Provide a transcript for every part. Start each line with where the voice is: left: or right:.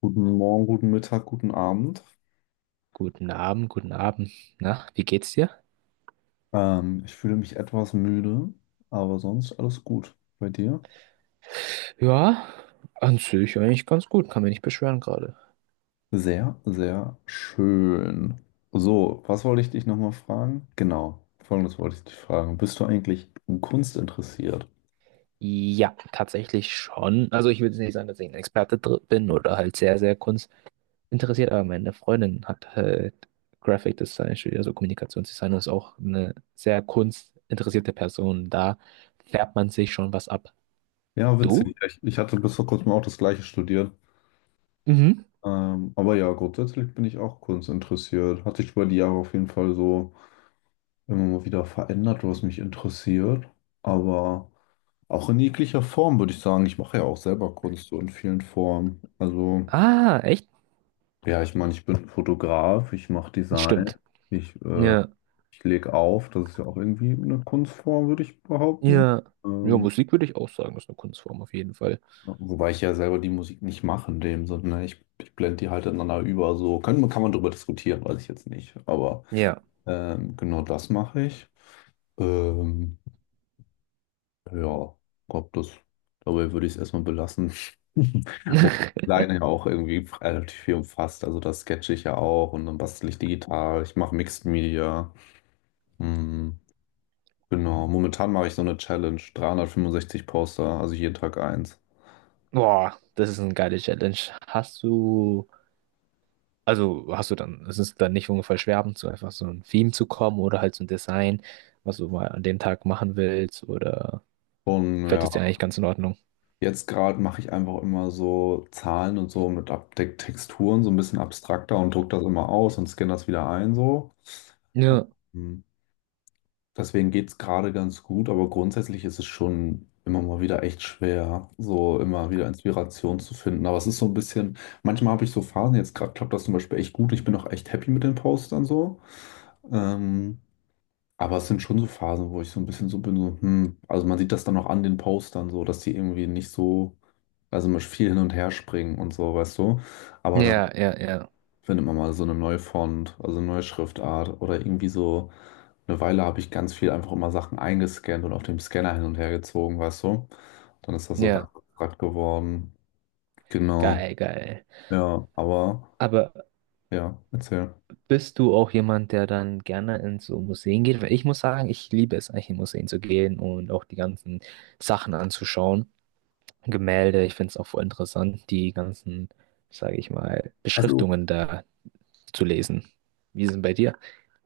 left: Guten Morgen, guten Mittag, guten Abend.
right: Guten Abend, guten Abend. Na, wie geht's dir?
left: Ich fühle mich etwas müde, aber sonst alles gut. Bei dir?
right: Ja, an sich eigentlich ganz gut, kann mich nicht beschweren gerade.
left: Sehr, sehr schön. So, was wollte ich dich nochmal fragen? Genau, folgendes wollte ich dich fragen. Bist du eigentlich in Kunst interessiert?
right: Ja, tatsächlich schon. Also ich würde nicht sagen, dass ich ein Experte bin oder halt sehr, sehr kunstinteressiert, aber meine Freundin hat halt Graphic Design studiert, also Kommunikationsdesign und ist auch eine sehr kunstinteressierte Person. Da färbt man sich schon was ab.
left: Ja,
right: Du?
left: witzig. Ich hatte bis vor kurzem auch das Gleiche studiert.
right: Mhm.
left: Aber ja, grundsätzlich bin ich auch kunstinteressiert. Hat sich über die Jahre auf jeden Fall so immer mal wieder verändert, was mich interessiert. Aber. Auch in jeglicher Form würde ich sagen. Ich mache ja auch selber Kunst so in vielen Formen. Also,
right: Ah, echt?
left: ja, ich meine, ich bin Fotograf, ich mache Design,
right: Stimmt.
left: ich,
right: Ja,
left: ich lege auf. Das ist ja auch irgendwie eine Kunstform, würde ich behaupten.
right: ja. Ja,
left: Ähm,
right: Musik würde ich auch sagen, ist eine Kunstform auf jeden Fall.
left: Wobei ich ja selber die Musik nicht mache in dem Sinne, ne? Ich blende die halt ineinander über. So können, kann man darüber diskutieren, weiß ich jetzt nicht. Aber
right: Ja.
left: genau das mache ich. Ähm, Ja, glaub das. Dabei würde ich es erstmal belassen. Wobei die Leine ja auch irgendwie relativ viel umfasst. Also das sketche ich ja auch und dann bastel ich digital. Ich mache Mixed Media. Hm, genau. Momentan mache ich so eine Challenge. 365 Poster, also jeden Tag eins.
right: Boah, das ist eine geile Challenge. Hast du, also hast du dann, es ist dann nicht ungefähr schwer, zu einfach so ein Theme zu kommen oder halt so ein Design, was du mal an dem Tag machen willst oder
left: Und
right: fällt
left: ja,
right: es dir eigentlich ganz in Ordnung?
left: jetzt gerade mache ich einfach immer so Zahlen und so mit Abdeck Texturen, so ein bisschen abstrakter und druck das immer aus und scanne das wieder ein so.
right: Ja,
left: Ähm, Deswegen geht's gerade ganz gut, aber grundsätzlich ist es schon immer mal wieder echt schwer, so immer wieder Inspiration zu finden. Aber es ist so ein bisschen, manchmal habe ich so Phasen, jetzt gerade klappt das zum Beispiel echt gut, ich bin auch echt happy mit den Postern so. Ähm, aber es sind schon so Phasen, wo ich so ein bisschen so bin, so, hm, also man sieht das dann auch an den Postern so, dass die irgendwie nicht so, also man viel hin und her springen und so, weißt du. Aber dann
right: ja, ja, ja,
left: findet man mal so eine neue Font, also eine neue Schriftart oder irgendwie so. Eine Weile habe ich ganz viel einfach immer Sachen eingescannt und auf dem Scanner hin und her gezogen, weißt du? Dann ist das so
right: ja,
left: ganz abstrakt geworden. Genau.
right: geil, geil.
left: Ja, aber
right: Aber
left: ja, erzähl.
right: bist du auch jemand, der dann gerne in so Museen geht? Weil ich muss sagen, ich liebe es eigentlich in Museen zu gehen und auch die ganzen Sachen anzuschauen. Gemälde, ich finde es auch voll interessant, die ganzen, sage ich mal,
left: Also
right: Beschriftungen da zu lesen. Wie ist es denn bei dir?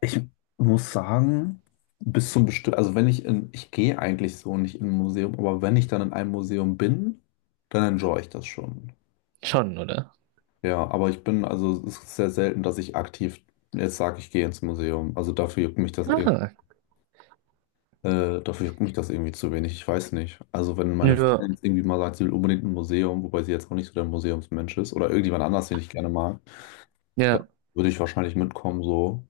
left: ich muss sagen, bis zum bestimmten, also wenn ich in, ich gehe eigentlich so nicht in ein Museum, aber wenn ich dann in einem Museum bin, dann enjoy ich das schon.
right: Schon, oder?
left: Ja, aber ich bin, also es ist sehr selten, dass ich aktiv jetzt sage, ich gehe ins Museum. Also dafür juckt mich das irgendwie,
right: Ah,
left: dafür juckt mich das irgendwie zu wenig. Ich weiß nicht. Also wenn meine
right: ja.
left: Freundin jetzt irgendwie mal sagt, sie will unbedingt ein Museum, wobei sie jetzt auch nicht so der Museumsmensch ist oder irgendjemand anders, den ich gerne mag, dann
right: Ja,
left: würde ich wahrscheinlich mitkommen so.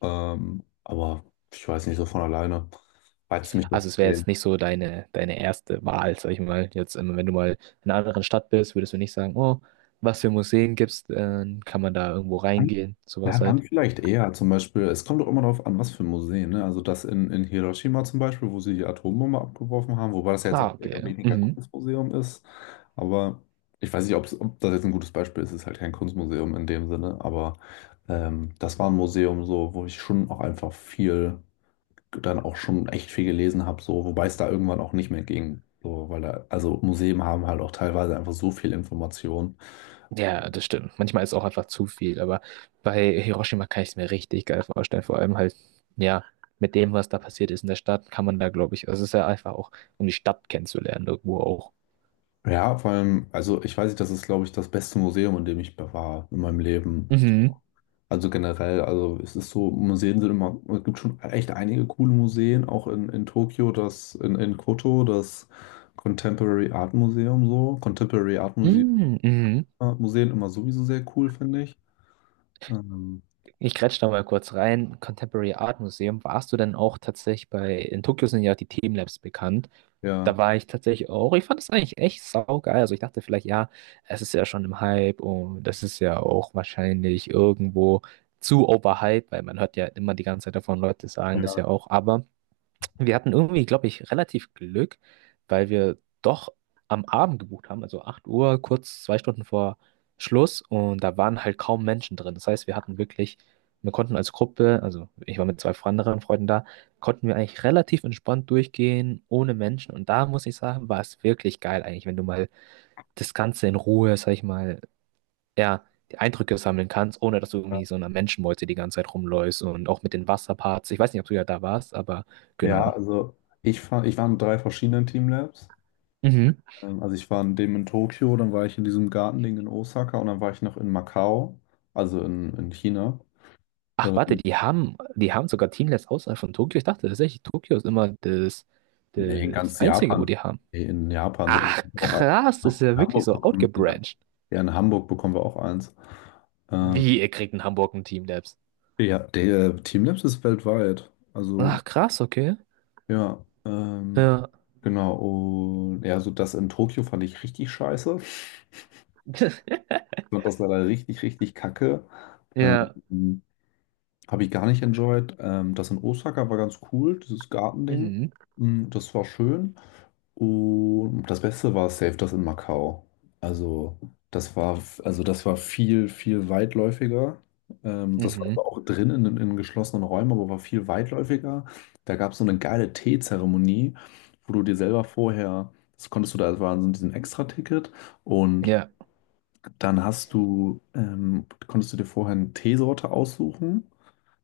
left: Aber ich weiß nicht, so von alleine reizt mich das
right: also
left: zu
right: es wäre jetzt
left: sehen.
right: nicht so deine erste Wahl, sag ich mal. Jetzt, wenn du mal in einer anderen Stadt bist, würdest du nicht sagen, oh, was für Museen gibt's, kann man da irgendwo reingehen,
left: Ja,
right: sowas
left: dann
right: halt.
left: vielleicht eher zum Beispiel, es kommt doch immer darauf an, was für Museen, ne? Also das in Hiroshima zum Beispiel, wo sie die Atombombe abgeworfen haben, wobei das ja jetzt
right: Ah,
left: auch eher
right: okay.
left: weniger
right: Mhm.
left: Kunstmuseum ist. Aber ich weiß nicht, ob's, ob das jetzt ein gutes Beispiel ist, es ist halt kein Kunstmuseum in dem Sinne, aber das war ein Museum so, wo ich schon auch einfach viel, dann auch schon echt viel gelesen habe, so, wobei es da irgendwann auch nicht mehr ging. So, weil da, also Museen haben halt auch teilweise einfach so viel Information.
right: Ja, das stimmt. Manchmal ist auch einfach zu viel, aber bei Hiroshima kann ich es mir richtig geil vorstellen. Vor allem halt, ja, mit dem, was da passiert ist in der Stadt, kann man da, glaube ich, also es ist ja einfach auch, um die Stadt kennenzulernen, irgendwo auch.
left: Ja, vor allem, also ich weiß nicht, das ist, glaube ich, das beste Museum, in dem ich war in meinem Leben.
right: Mhm.
left: Also generell, also es ist so, Museen sind immer, es gibt schon echt einige coole Museen, auch in Tokio, das, in Koto, das Contemporary Art Museum so. Contemporary Art Museum,
right: Mm, mhm.
left: Museen immer sowieso sehr cool, finde ich. Ähm,
right: Ich grätsch da mal kurz rein. Contemporary Art Museum, warst du denn auch tatsächlich bei, in Tokio sind ja die Themenlabs bekannt.
left: ja.
right: Da war ich tatsächlich auch. Ich fand es eigentlich echt saugeil. Also ich dachte vielleicht, ja, es ist ja schon im Hype und das ist ja auch wahrscheinlich irgendwo zu overhyped, weil man hört ja immer die ganze Zeit davon Leute sagen das
left: Ja,
right: ja auch. Aber wir hatten irgendwie, glaube ich, relativ Glück, weil wir doch am Abend gebucht haben, also 8 Uhr, kurz 2 Stunden vor Schluss und da waren halt kaum Menschen drin. Das heißt, wir hatten wirklich, wir konnten als Gruppe, also ich war mit zwei anderen Freunden da, konnten wir eigentlich relativ entspannt durchgehen, ohne Menschen und da muss ich sagen, war es wirklich geil eigentlich, wenn du mal das Ganze in Ruhe, sag ich mal, ja, die Eindrücke sammeln kannst, ohne dass du
left: ja,
right: irgendwie so einer Menschenmeute die ganze Zeit rumläufst und auch mit den Wasserparts. Ich weiß nicht, ob du ja da warst, aber
left: Ja,
right: genau.
left: also ich, ich war in 3 verschiedenen Teamlabs.
right: Mhm.
left: Also ich war in dem in Tokio, dann war ich in diesem Gartending in Osaka und dann war ich noch in Macau, also in China.
right: Ach, warte,
left: Ähm,
right: die haben sogar Teamless außerhalb von Tokio. Ich dachte tatsächlich, Tokio ist immer das,
left: nee, in
right: das
left: ganz
right: Einzige, wo
left: Japan.
right: die haben.
left: Nee, in Japan sind
right: Ach,
left: wir auch
right: krass, das ist ja
left: in
right: wirklich
left: Hamburg
right: so
left: bekommen. In,
right: outgebranched.
left: ja, in Hamburg bekommen wir auch eins. Ähm,
right: Wie, ihr kriegt in Hamburg ein Teamlabs?
left: ja, der Teamlabs ist weltweit. Also
right: Ach, krass, okay.
left: ja,
right: Ja.
left: genau. Und ja, so das in Tokio fand ich richtig scheiße. Ich fand das leider richtig, richtig kacke.
right: Ja.
left: Ähm, Habe ich gar nicht enjoyed. Das in Osaka war ganz cool, dieses Gartending.
right: Mhm.
left: Mm, Das war schön. Und das Beste war safe das in Macau. Also also das war viel, viel weitläufiger. Das war
right: Mhm.
left: zwar auch drin in geschlossenen Räumen, aber war viel weitläufiger. Da gab es so eine geile Teezeremonie, wo du dir selber vorher, das konntest du da, das war so ein Extra-Ticket und
right: Ja,
left: dann hast du, konntest du dir vorher eine Teesorte aussuchen.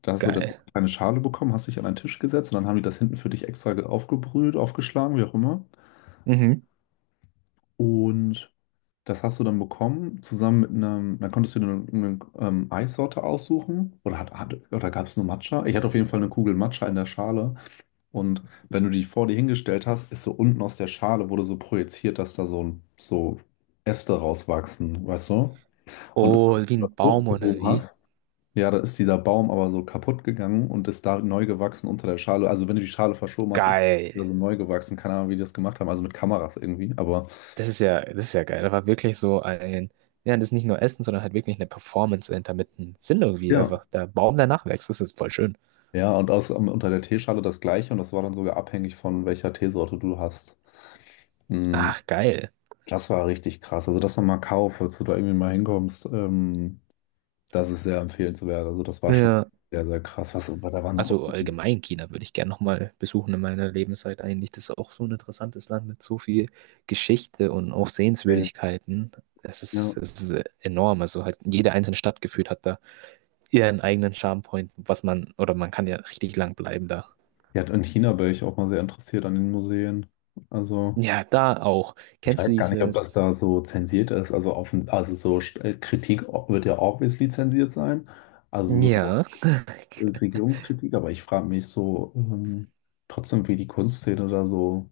left: Da hast du dann
right: geil.
left: eine Schale bekommen, hast dich an einen Tisch gesetzt und dann haben die das hinten für dich extra aufgebrüht, aufgeschlagen, wie auch immer.
right: Mhm.
left: Und das hast du dann bekommen, zusammen mit einem, dann konntest du dir eine Eissorte aussuchen oder, hat, hat, oder gab es nur Matcha? Ich hatte auf jeden Fall eine Kugel Matcha in der Schale und wenn du die vor dir hingestellt hast, ist so unten aus der Schale wurde so projiziert, dass da so, so Äste rauswachsen, weißt du? Und wenn
right: Oh, wie
left: du das
right: ein Baum oder
left: hochgehoben
right: wie?
left: hast, ja, da ist dieser Baum aber so kaputt gegangen und ist da neu gewachsen unter der Schale. Also wenn du die Schale verschoben hast, ist es
right: Geil.
left: wieder so neu gewachsen. Keine Ahnung, wie die das gemacht haben. Also mit Kameras irgendwie. Aber
right: Das ist ja geil. Da war wirklich so ein, ja, das ist nicht nur Essen, sondern halt wirklich eine Performance dahinter mit einem Sinn irgendwie.
left: ja.
right: Einfach der Baum, der nachwächst. Das ist voll schön.
left: Ja, und aus, um, unter der Teeschale das gleiche. Und das war dann sogar abhängig von welcher Teesorte du hast. Mm,
right: Ach, geil.
left: Das war richtig krass. Also das nochmal Macau, falls du da irgendwie mal hinkommst, das ist sehr empfehlenswert. Also das war schon
right: Ja.
left: sehr, sehr krass. Was, aber da war noch...
right: Also allgemein China würde ich gerne nochmal besuchen in meiner Lebenszeit eigentlich. Das ist auch so ein interessantes Land mit so viel Geschichte und auch Sehenswürdigkeiten. Das ist,
left: Ja.
right: das ist enorm. Also halt jede einzelne Stadt gefühlt hat da ihren eigenen Charmepoint, was man, oder man kann ja richtig lang bleiben da.
left: Ja, und China wäre ich auch mal sehr interessiert an den Museen. Also...
right: Ja, da auch.
left: Ich
right: Kennst du
left: weiß gar nicht, ob das da
right: dieses?
left: so zensiert ist. Also, offen, also so Kritik wird ja obviously zensiert sein. Also so
right: Ja,
left: Regierungskritik, aber ich frage mich so trotzdem, wie die Kunstszene da so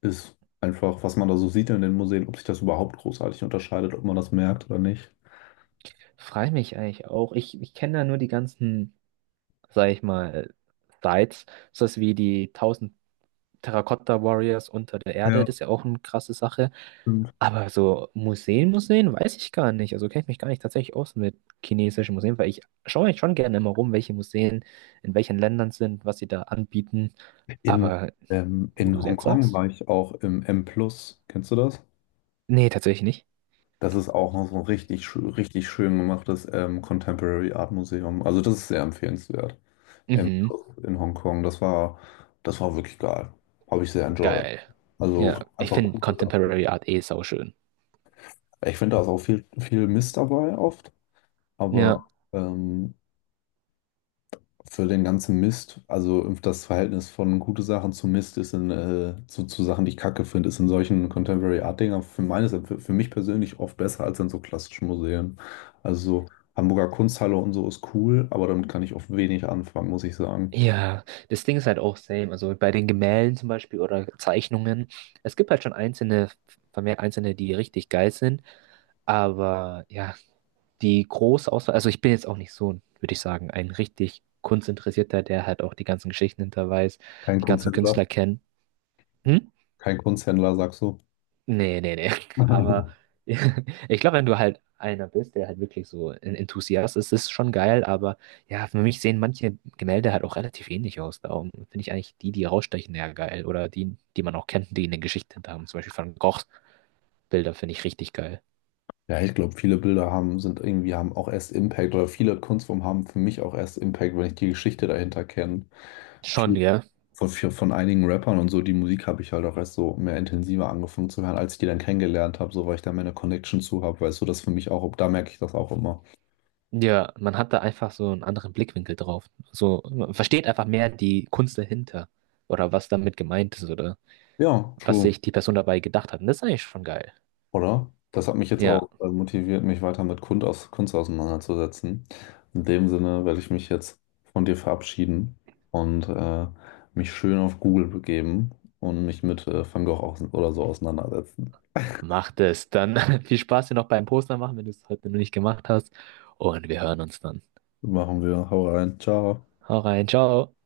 left: ist. Einfach, was man da so sieht in den Museen, ob sich das überhaupt großartig unterscheidet, ob man das merkt oder nicht.
right: freu mich eigentlich auch. Ich kenne da nur die ganzen, sag ich mal, Sites, so wie die 1000 Terracotta Warriors unter der Erde,
left: Ja,
right: das ist ja auch eine krasse Sache.
left: stimmt.
right: Aber so Museen, Museen, weiß ich gar nicht. Also kenne ich mich gar nicht tatsächlich aus mit chinesischen Museen, weil ich schaue mich schon gerne immer rum, welche Museen in welchen Ländern sind, was sie da anbieten.
left: In,
right: Aber wo du
left: in
right: es jetzt
left: Hongkong
right: sagst?
left: war ich auch im M+. Plus. Kennst du das?
right: Nee, tatsächlich nicht.
left: Das ist auch so ein richtig, richtig schön gemachtes Contemporary Art Museum. Also das ist sehr empfehlenswert. Im,
right: Mhm,
left: in Hongkong. Das war wirklich geil. Habe ich sehr enjoyed.
right: geil. Ja,
left: Also
right: ich
left: einfach
right: finde
left: coole Sachen.
right: Contemporary Art eh sauschön.
left: Ich finde, da ist auch viel, viel Mist dabei oft, aber
right: Ja.
left: ähm, für den ganzen Mist, also das Verhältnis von gute Sachen zu Mist ist in, zu Sachen, die ich kacke finde, ist in solchen Contemporary Art Dingern für meines, für mich persönlich oft besser als in so klassischen Museen. Also so Hamburger Kunsthalle und so ist cool, aber damit kann ich oft wenig anfangen, muss ich sagen.
right: Ja, das Ding ist halt auch same. Also bei den Gemälden zum Beispiel oder Zeichnungen. Es gibt halt schon einzelne, vermehrt einzelne, die richtig geil sind. Aber ja, die große Auswahl, also ich bin jetzt auch nicht so, würde ich sagen, ein richtig Kunstinteressierter, der halt auch die ganzen Geschichten hinter weiß,
left: Kein
right: die ganzen Künstler
left: Kunsthändler,
right: kennt. Hm?
left: kein Kunsthändler, sagst du?
right: Nee, nee, nee. Aber ich glaube, wenn du halt einer bist, der halt wirklich so ein Enthusiast ist, ist schon geil. Aber ja, für mich sehen manche Gemälde halt auch relativ ähnlich aus. Darum finde ich eigentlich die, die rausstechen, ja geil. Oder die, die man auch kennt, die eine Geschichte hinter haben. Zum Beispiel Van Goghs Bilder finde ich richtig geil.
left: Ja, ich glaube, viele Bilder haben, sind irgendwie, haben auch erst Impact oder viele Kunstformen haben für mich auch erst Impact, wenn ich die Geschichte dahinter kenne.
right: Schon,
left: Viel,
right: ja.
left: von einigen Rappern und so, die Musik habe ich halt auch erst so mehr intensiver angefangen zu hören, als ich die dann kennengelernt habe, so weil ich da meine Connection zu habe, weißt du, das für mich auch, da merke ich das auch immer.
right: Ja, man hat da einfach so einen anderen Blickwinkel drauf. So, man versteht einfach mehr die Kunst dahinter. Oder was damit gemeint ist. Oder
left: Ja,
right: was
left: true.
right: sich die Person dabei gedacht hat. Und das ist eigentlich schon geil.
left: Oder? Das hat mich jetzt
right: Ja.
left: auch motiviert, mich weiter mit Kunst, aus, Kunst auseinanderzusetzen. In dem Sinne werde ich mich jetzt von dir verabschieden und mich schön auf Google begeben und mich mit Van Gogh aus, oder so auseinandersetzen.
right: Mach das. Dann viel Spaß dir noch beim Poster machen, wenn du es heute noch nicht gemacht hast. Und wir hören uns dann.
left: Machen wir. Hau rein. Ciao.
right: Hau rein, ciao.